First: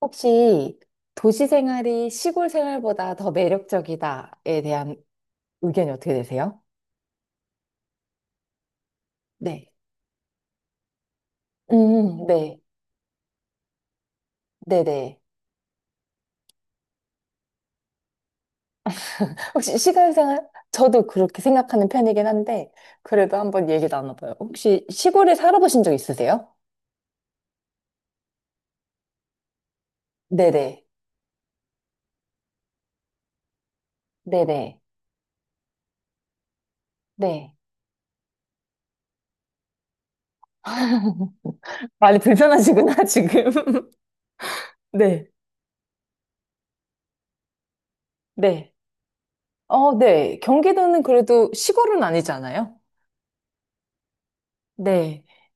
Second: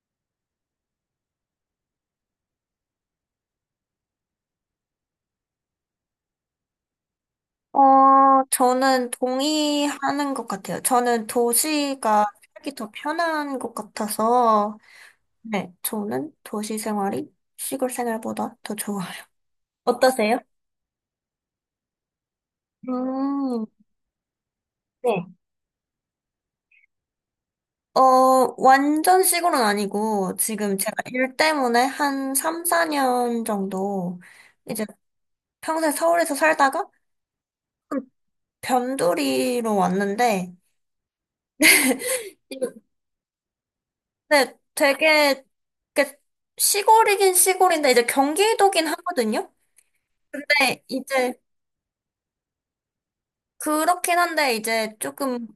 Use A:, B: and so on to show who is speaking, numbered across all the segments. A: 혹시 도시 생활이 시골 생활보다 더 매력적이다에 대한 의견이 어떻게 되세요?
B: 저는
A: 네.
B: 동의하는 것 같아요. 저는 도시가
A: 네.
B: 살기 더 편한 것 같아서,
A: 네네.
B: 네, 저는 도시 생활이 시골 생활보다 더 좋아요.
A: 혹시 시골
B: 어떠세요?
A: 생활? 저도 그렇게 생각하는 편이긴 한데, 그래도
B: 음,
A: 한번 얘기 나눠봐요. 혹시
B: 네.
A: 시골에 살아보신 적 있으세요?
B: 완전 시골은 아니고, 지금
A: 네네.
B: 제가 일 때문에 한 3, 4년 정도,
A: 네네.
B: 이제 평생 서울에서 살다가,
A: 네.
B: 그 변두리로 왔는데,
A: 많이 불편하시구나, 지금.
B: 네,
A: 네.
B: 되게 이렇게 시골이긴 시골인데 이제
A: 네.
B: 경기도긴 하거든요.
A: 어, 네.
B: 근데
A: 경기도는
B: 이제
A: 그래도 시골은 아니잖아요?
B: 그렇긴 한데 이제
A: 네.
B: 조금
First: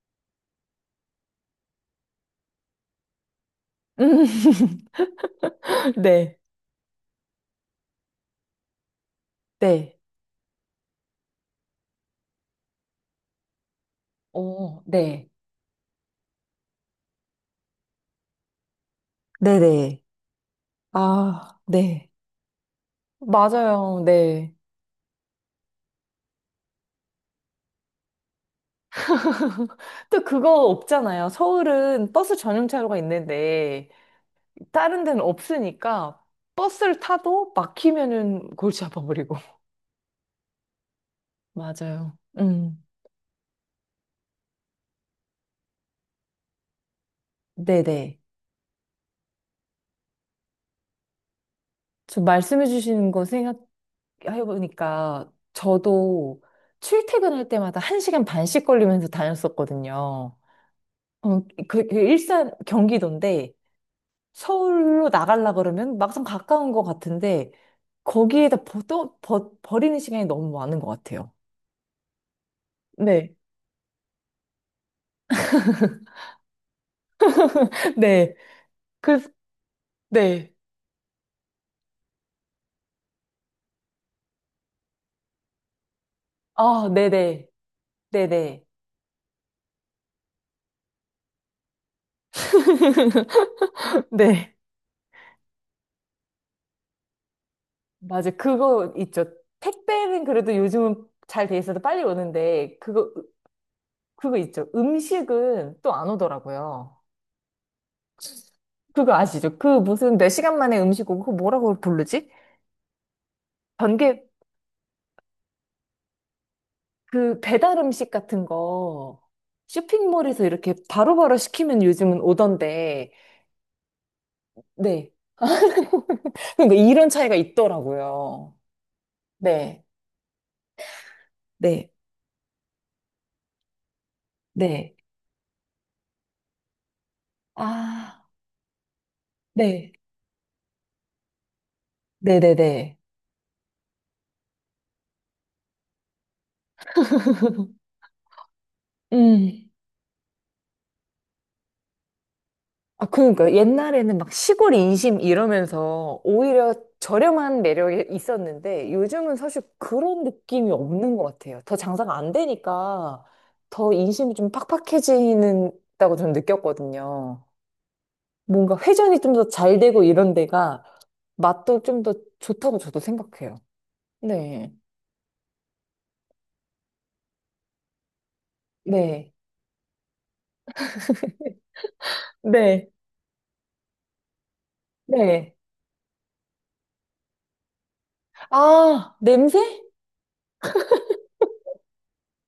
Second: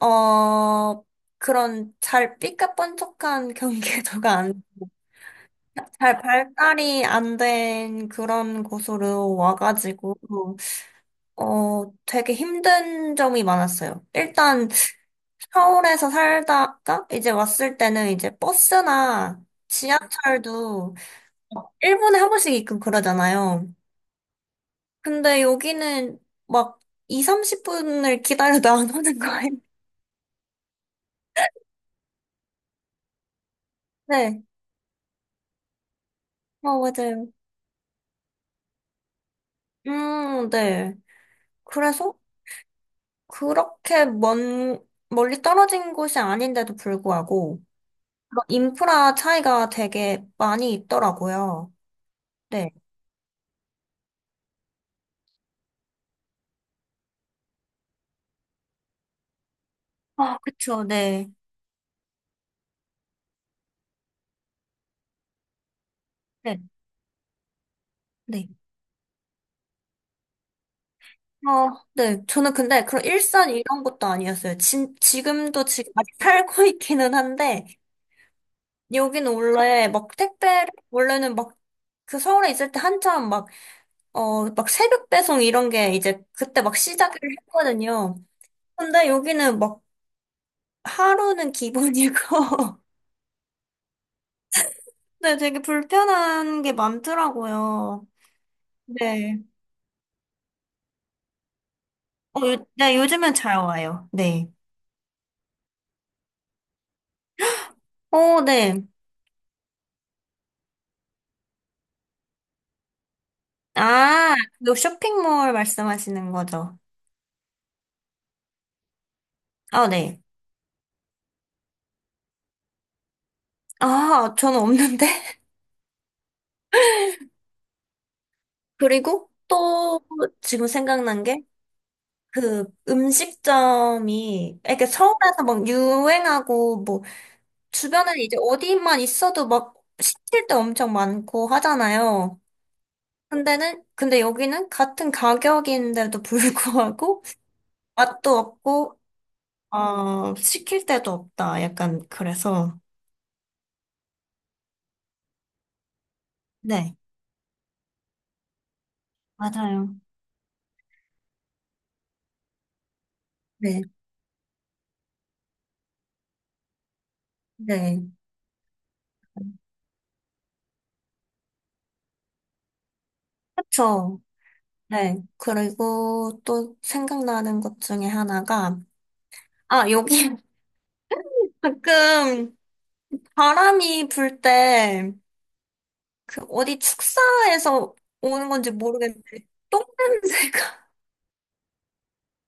B: 어 그런 잘 삐까뻔쩍한
A: 음,
B: 경기도가 안, 잘
A: 네.
B: 발달이 안 된 그런 곳으로
A: 네.
B: 와가지고 되게 힘든 점이 많았어요. 일단
A: 어, 네.
B: 서울에서 살다가 이제 왔을 때는 이제 버스나
A: 네네.
B: 지하철도
A: 아,
B: 일
A: 네.
B: 분에 한 번씩 있고 그러잖아요.
A: 맞아요. 네.
B: 근데 여기는 막 2, 30분을 기다려도 안 오는 거예요.
A: 또 그거 없잖아요. 서울은 버스 전용차로가 있는데
B: 네.
A: 다른 데는 없으니까 버스를
B: 맞아요.
A: 타도 막히면은 골치 아파 버리고.
B: 네. 그래서
A: 맞아요. 음.
B: 그렇게 먼, 멀리 떨어진 곳이 아닌데도 불구하고
A: 네네.
B: 그런 인프라 차이가 되게 많이 있더라고요.
A: 저 말씀해
B: 네.
A: 주시는 거 생각해 보니까 저도 출퇴근할 때마다 1시간 반씩 걸리면서 다녔었거든요.
B: 아, 그쵸. 네.
A: 그, 그 일산 경기도인데 서울로 나가려 그러면 막상
B: 네.
A: 가까운 것 같은데
B: 네.
A: 거기에다 버, 또 버, 버리는 시간이 너무 많은 것 같아요.
B: 어, 네. 저는 근데 그런
A: 네.
B: 일산 이런 것도 아니었어요. 지금도 지금 아직 살고 있기는 한데
A: 네. 그,
B: 여긴 원래 막
A: 네.
B: 택배를, 원래는 막 그 서울에 있을 때 한참 막, 막 새벽 배송 이런 게 이제 그때 막
A: 아,
B: 시작을
A: 네네.
B: 했거든요.
A: 네네.
B: 근데 여기는 막 하루는 기본이고,
A: 네.
B: 네, 되게 불편한 게 많더라고요.
A: 맞아. 그거 있죠.
B: 네.
A: 택배는 그래도 요즘은 잘 돼 있어서 빨리 오는데
B: 네,
A: 그거,
B: 요즘은 잘 와요.
A: 그거
B: 네.
A: 있죠. 음식은 또 안 오더라고요.
B: 어, 네.
A: 그거 아시죠? 그 무슨 몇 시간 만에 음식 오고 그거 뭐라고 부르지? 번개,
B: 아, 그 쇼핑몰 말씀하시는 거죠.
A: 그 배달 음식 같은 거
B: 아, 네.
A: 쇼핑몰에서 이렇게 바로바로 시키면 요즘은 오던데,
B: 아, 저는 없는데?
A: 네. 그러니까 이런 차이가 있더라고요.
B: 그리고
A: 네,
B: 또 지금 생각난 게,
A: 네,
B: 그 음식점이 이렇게
A: 네.
B: 서울에서 막 유행하고 뭐 주변에
A: 아,
B: 이제 어디만 있어도 막
A: 네,
B: 시킬 때 엄청 많고 하잖아요.
A: 네네네.
B: 근데는 근데 여기는 같은 가격인데도 불구하고 맛도 없고
A: 음.
B: 시킬 때도 없다. 약간 그래서
A: 아, 그러니까 옛날에는 막 시골 인심 이러면서 오히려
B: 네.
A: 저렴한 매력이 있었는데 요즘은 사실
B: 맞아요.
A: 그런 느낌이 없는 것 같아요. 더 장사가 안 되니까
B: 네.
A: 더 인심이 좀 팍팍해지는다고 저는 느꼈거든요.
B: 네.
A: 뭔가 회전이 좀 더 잘 되고 이런 데가 맛도 좀 더 좋다고 저도 생각해요.
B: 그죠
A: 네.
B: 네. 그리고 또 생각나는 것 중에 하나가
A: 네.
B: 아, 여기 가끔
A: 네.
B: 바람이 불 때
A: 네.
B: 그 어디 축사에서 오는 건지
A: 아,
B: 모르겠는데
A: 냄새?
B: 똥냄새가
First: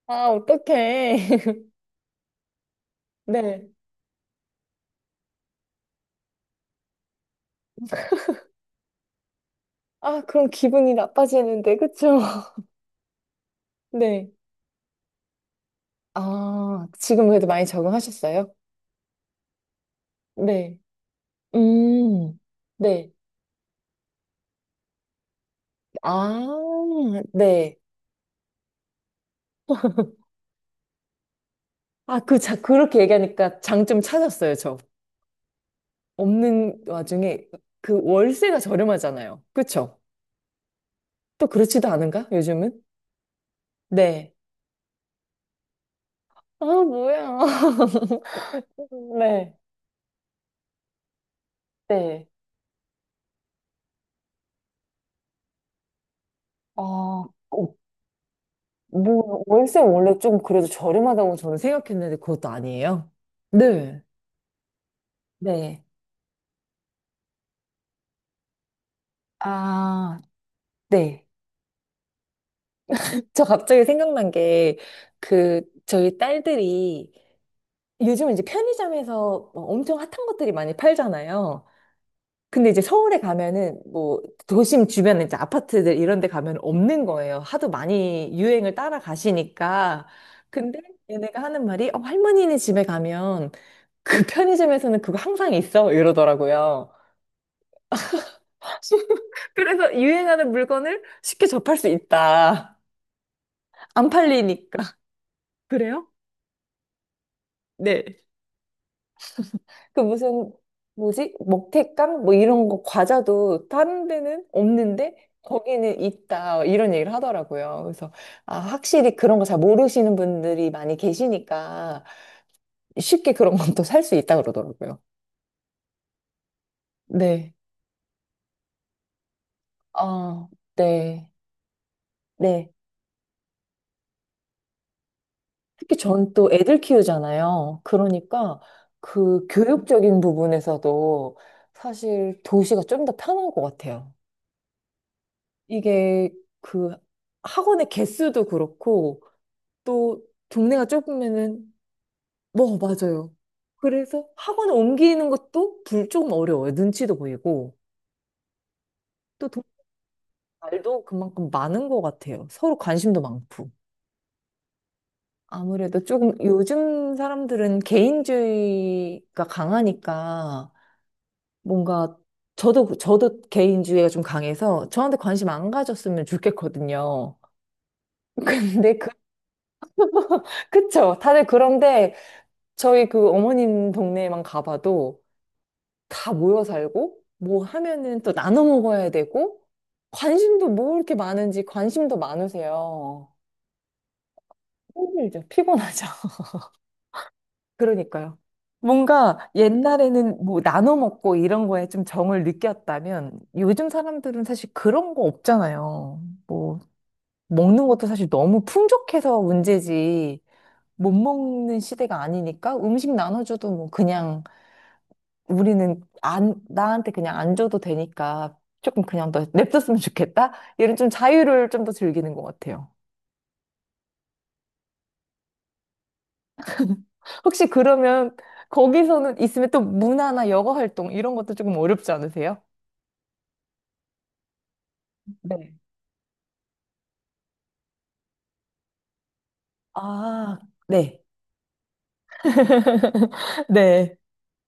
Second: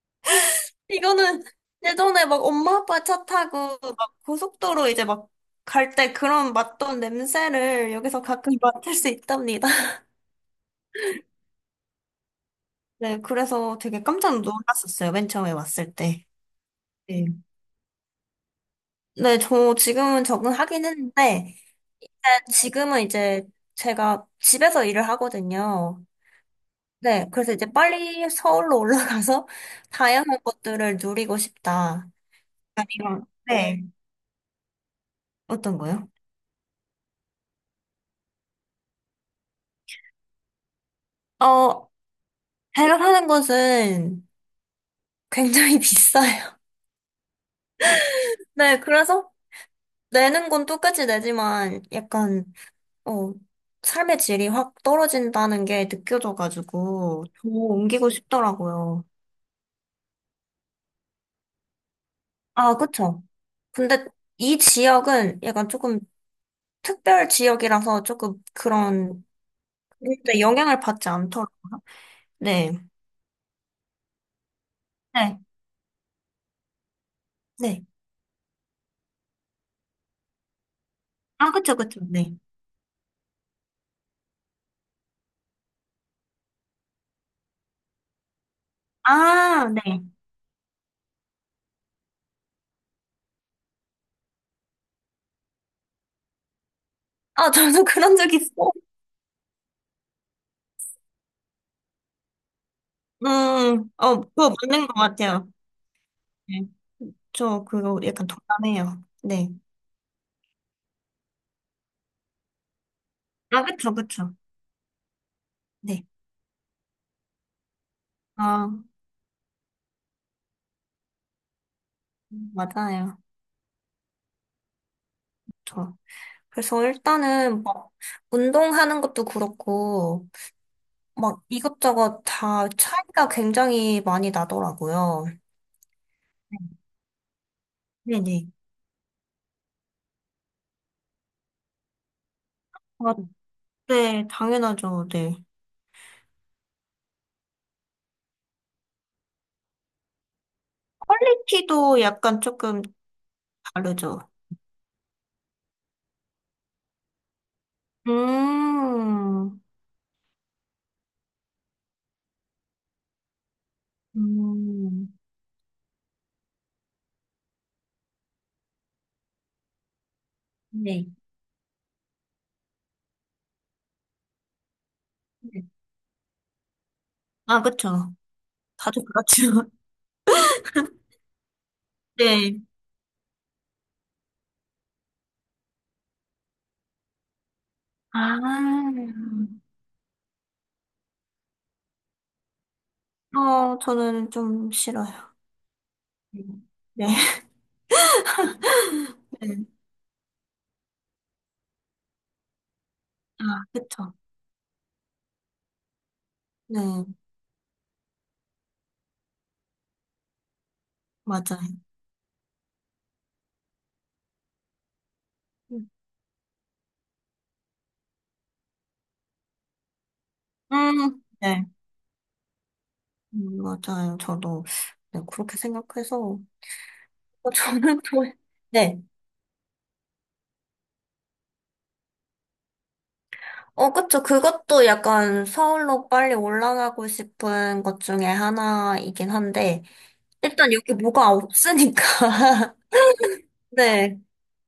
A: 아, 어떡해.
B: 이거는 예전에 막 엄마 아빠 차
A: 네.
B: 타고 막 고속도로 이제 막 갈 때 그런 맡던 냄새를 여기서 가끔 맡을 수 있답니다.
A: 아, 그럼 기분이 나빠지는데, 그쵸?
B: 네, 그래서 되게
A: 네.
B: 깜짝 놀랐었어요. 맨 처음에 왔을 때.
A: 아,
B: 네.
A: 지금 그래도 많이 적응하셨어요?
B: 네, 저 지금은
A: 네.
B: 적응하긴 했는데 네,
A: 음,
B: 지금은
A: 네.
B: 이제 제가 집에서 일을 하거든요.
A: 아,
B: 네, 그래서 이제
A: 네.
B: 빨리 서울로 올라가서 다양한 것들을 누리고 싶다.
A: 아, 그, 자, 그렇게
B: 아니면,
A: 얘기하니까
B: 네.
A: 장점 찾았어요, 저.
B: 어떤 거요?
A: 없는 와중에 그 월세가 저렴하잖아요. 그쵸? 또 그렇지도
B: 어,
A: 않은가? 요즘은?
B: 제가 사는 곳은
A: 네.
B: 굉장히 비싸요.
A: 아, 뭐야.
B: 네, 그래서
A: 네.
B: 내는 건 똑같이 내지만
A: 네.
B: 약간, 어, 삶의 질이 확 떨어진다는 게
A: 아,
B: 느껴져가지고 더
A: 어,
B: 옮기고 싶더라고요.
A: 뭐, 월세 원래 좀 그래도 저렴하다고 저는 생각했는데 그것도
B: 아,
A: 아니에요?
B: 그쵸.
A: 네.
B: 근데 이 지역은 약간
A: 네.
B: 조금 특별 지역이라서 조금 그런,
A: 아,
B: 근데 영향을 받지
A: 네.
B: 않더라고요. 네.
A: 저 갑자기 생각난 게,
B: 네.
A: 그, 저희 딸들이
B: 네.
A: 요즘은 이제 편의점에서 뭐 엄청 핫한 것들이 많이
B: 아,
A: 팔잖아요.
B: 그쵸, 그쵸. 네.
A: 근데 이제 서울에 가면은 뭐 도심 주변에 이제 아파트들 이런 데 가면 없는 거예요. 하도 많이 유행을
B: 아, 네.
A: 따라가시니까. 근데 얘네가 하는 말이 어, 할머니네 집에 가면 그 편의점에서는 그거 항상 있어 이러더라고요.
B: 아, 저도 그런 적 있어.
A: 그래서 유행하는 물건을 쉽게 접할 수 있다. 안
B: 그거
A: 팔리니까.
B: 맞는 것 같아요.
A: 그래요?
B: 네. 저 그거
A: 네.
B: 약간 동감해요. 네.
A: 그 무슨 뭐지? 먹태깡 뭐 이런 거
B: 아,
A: 과자도
B: 그쵸,
A: 다른
B: 그쵸.
A: 데는 없는데 거기는
B: 네.
A: 있다 이런 얘기를 하더라고요. 그래서 아
B: 아,
A: 확실히 그런 거 잘 모르시는 분들이 많이 계시니까
B: 맞아요.
A: 쉽게 그런 건 또 살 수 있다 그러더라고요.
B: 저. 그래서
A: 네.
B: 일단은 막 운동하는 것도 그렇고
A: 아, 네.
B: 막 이것저것 다
A: 네.
B: 차이가 굉장히 많이 나더라고요.
A: 특히 전 또 애들 키우잖아요.
B: 네네.
A: 그러니까 그 교육적인 부분에서도 사실 도시가 좀
B: 아,
A: 더 편한 것 같아요.
B: 네, 당연하죠. 네.
A: 이게 그 학원의 개수도 그렇고 또 동네가 좁으면은
B: 퀄리티도 약간
A: 뭐
B: 조금
A: 맞아요.
B: 다르죠.
A: 그래서 학원을 옮기는 것도 불 조금 어려워요. 눈치도 보이고 또
B: 음,
A: 동- 말도 그만큼 많은 것 같아요. 서로 관심도 많고.
B: 음,
A: 아무래도 조금 요즘 사람들은 개인주의가 강하니까
B: 네.
A: 뭔가 저도 개인주의가 좀 강해서 저한테 관심
B: 네.
A: 안 가졌으면 좋겠거든요.
B: 아, 그쵸.
A: 근데
B: 다들
A: 그
B: 그렇죠.
A: 그쵸. 다들 그런데
B: 네.
A: 저희 그 어머님 동네에만 가봐도 다 모여 살고, 뭐 하면은 또 나눠 먹어야 되고,
B: 아,
A: 관심도 뭐 이렇게 많은지 관심도 많으세요.
B: 저는 좀 싫어요.
A: 힘들죠. 피곤하죠.
B: 네. 네.
A: 그러니까요. 뭔가
B: 네.
A: 옛날에는 뭐 나눠 먹고 이런 거에 좀 정을 느꼈다면
B: 아,
A: 요즘
B: 그쵸.
A: 사람들은 사실 그런 거 없잖아요. 뭐
B: 네,
A: 먹는 것도 사실 너무 풍족해서 문제지 못
B: 맞아요.
A: 먹는 시대가 아니니까 음식 나눠줘도 뭐 그냥
B: 음,
A: 우리는 안, 나한테 그냥 안 줘도 되니까 조금 그냥 더 냅뒀으면 좋겠다? 이런 좀
B: 네.
A: 자유를 좀 더 즐기는 것 같아요.
B: 맞아요. 저도, 네, 그렇게 생각해서.
A: 혹시
B: 저는 또,
A: 그러면
B: 네.
A: 거기서는 있으면 또 문화나 여가 활동 이런 것도 조금 어렵지 않으세요?
B: 어, 그쵸. 그것도 약간
A: 네.
B: 서울로 빨리 올라가고 싶은 것 중에 하나이긴 한데,
A: 아,
B: 일단 여기
A: 네.
B: 뭐가 없으니까.
A: 네.
B: 네.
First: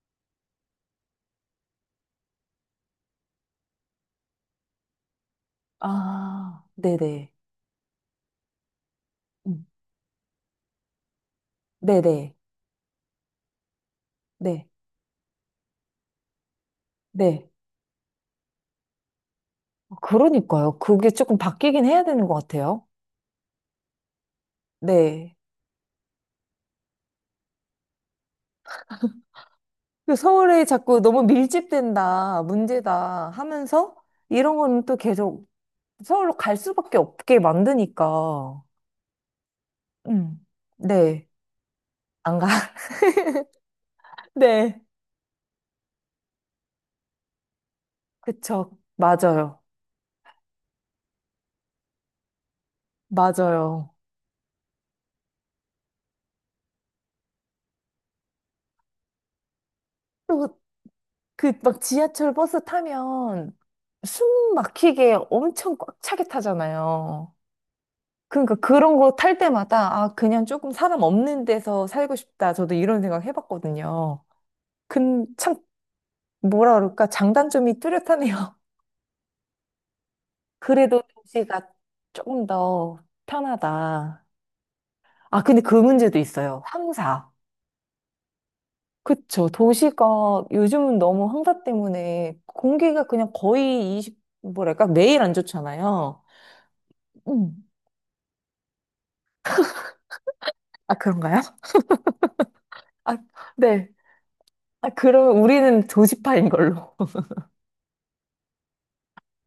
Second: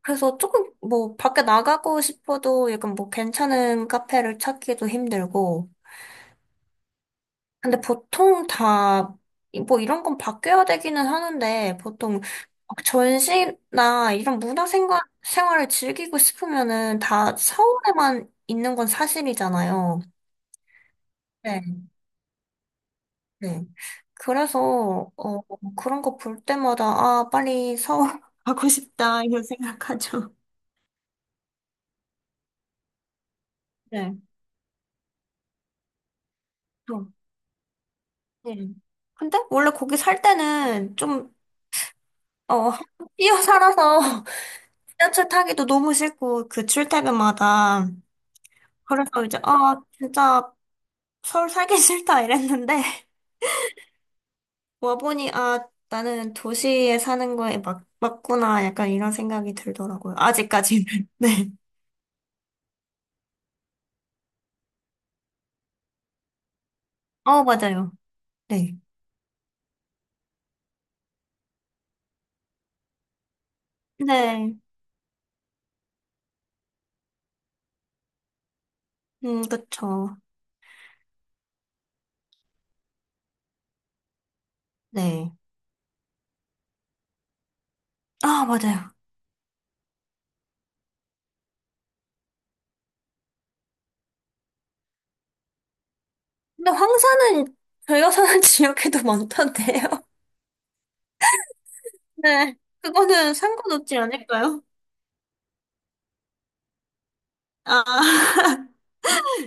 B: 그래서 조금 뭐 밖에 나가고 싶어도 약간 뭐 괜찮은 카페를 찾기도 힘들고.
A: 아, 네네.
B: 근데 보통 다
A: 음,
B: 뭐 이런 건 바뀌어야 되기는 하는데 보통
A: 네네.
B: 막 전시나 이런
A: 네.
B: 문화 생활을 즐기고 싶으면은 다
A: 네.
B: 서울에만 있는 건
A: 어,
B: 사실이잖아요.
A: 그러니까요. 그게 조금
B: 네.
A: 바뀌긴 해야 되는 것 같아요.
B: 네. 그래서
A: 네.
B: 그런 거 볼 때마다 아 빨리 서울 가고 싶다 이런
A: 그
B: 생각하죠.
A: 서울에 자꾸 너무 밀집된다, 문제다 하면서
B: 네.
A: 이런 거는 또 계속 서울로 갈 수밖에 없게 만드니까.
B: 네. 근데 원래 거기 살
A: 음.
B: 때는
A: 네.
B: 좀,
A: 안 가.
B: 어, 뛰어 살아서
A: 네.
B: 지하철 타기도 너무 싫고, 그 출퇴근마다.
A: 그쵸.
B: 그래서 이제,
A: 맞아요.
B: 아, 진짜 서울 살기 싫다 이랬는데,
A: 맞아요.
B: 와보니, 아, 나는 도시에 사는 거에 막, 맞구나. 약간 이런 생각이 들더라고요.
A: 그리고
B: 아직까지는. 네.
A: 그 막 지하철 버스 타면 숨 막히게 엄청 꽉 차게 타잖아요.
B: 맞아요.
A: 그러니까
B: 네.
A: 그런 거 탈 때마다 아, 그냥 조금 사람 없는 데서 살고 싶다. 저도 이런 생각 해봤거든요.
B: 네.
A: 근참 뭐라 그럴까? 장단점이 뚜렷하네요.
B: 그쵸.
A: 그래도 도시가 조금 더 편하다.
B: 네.
A: 아, 근데 그 문제도 있어요. 황사.
B: 아, 맞아요.
A: 그쵸. 도시가 요즘은 너무 황사 때문에 공기가 그냥 거의 20, 뭐랄까? 매일 안 좋잖아요.
B: 근데 황사는
A: 음.
B: 저희가 사는 지역에도 많던데요.
A: 아, 그런가요?
B: 네,
A: 아,
B: 그거는
A: 네.
B: 상관없지 않을까요?
A: 아, 그럼 우리는 도시파인 걸로.
B: 아,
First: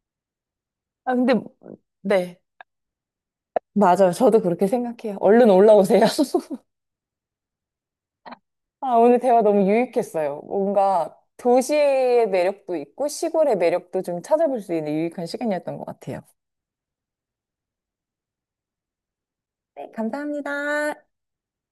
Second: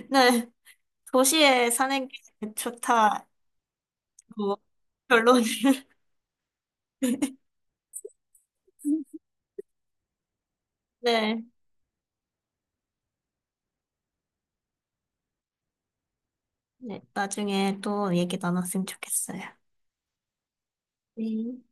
B: 네,
A: 아, 근데,
B: 도시에 사는 게
A: 네.
B: 좋다.
A: 맞아요. 저도
B: 뭐,
A: 그렇게 생각해요.
B: 결론을.
A: 얼른 올라오세요. 아, 오늘 대화 너무 유익했어요. 뭔가
B: 네,
A: 도시의 매력도 있고 시골의 매력도 좀 찾아볼 수 있는 유익한 시간이었던 것 같아요.
B: 네, 나중에 또 얘기 나눴으면 좋겠어요.
A: 네, 감사합니다.
B: 네.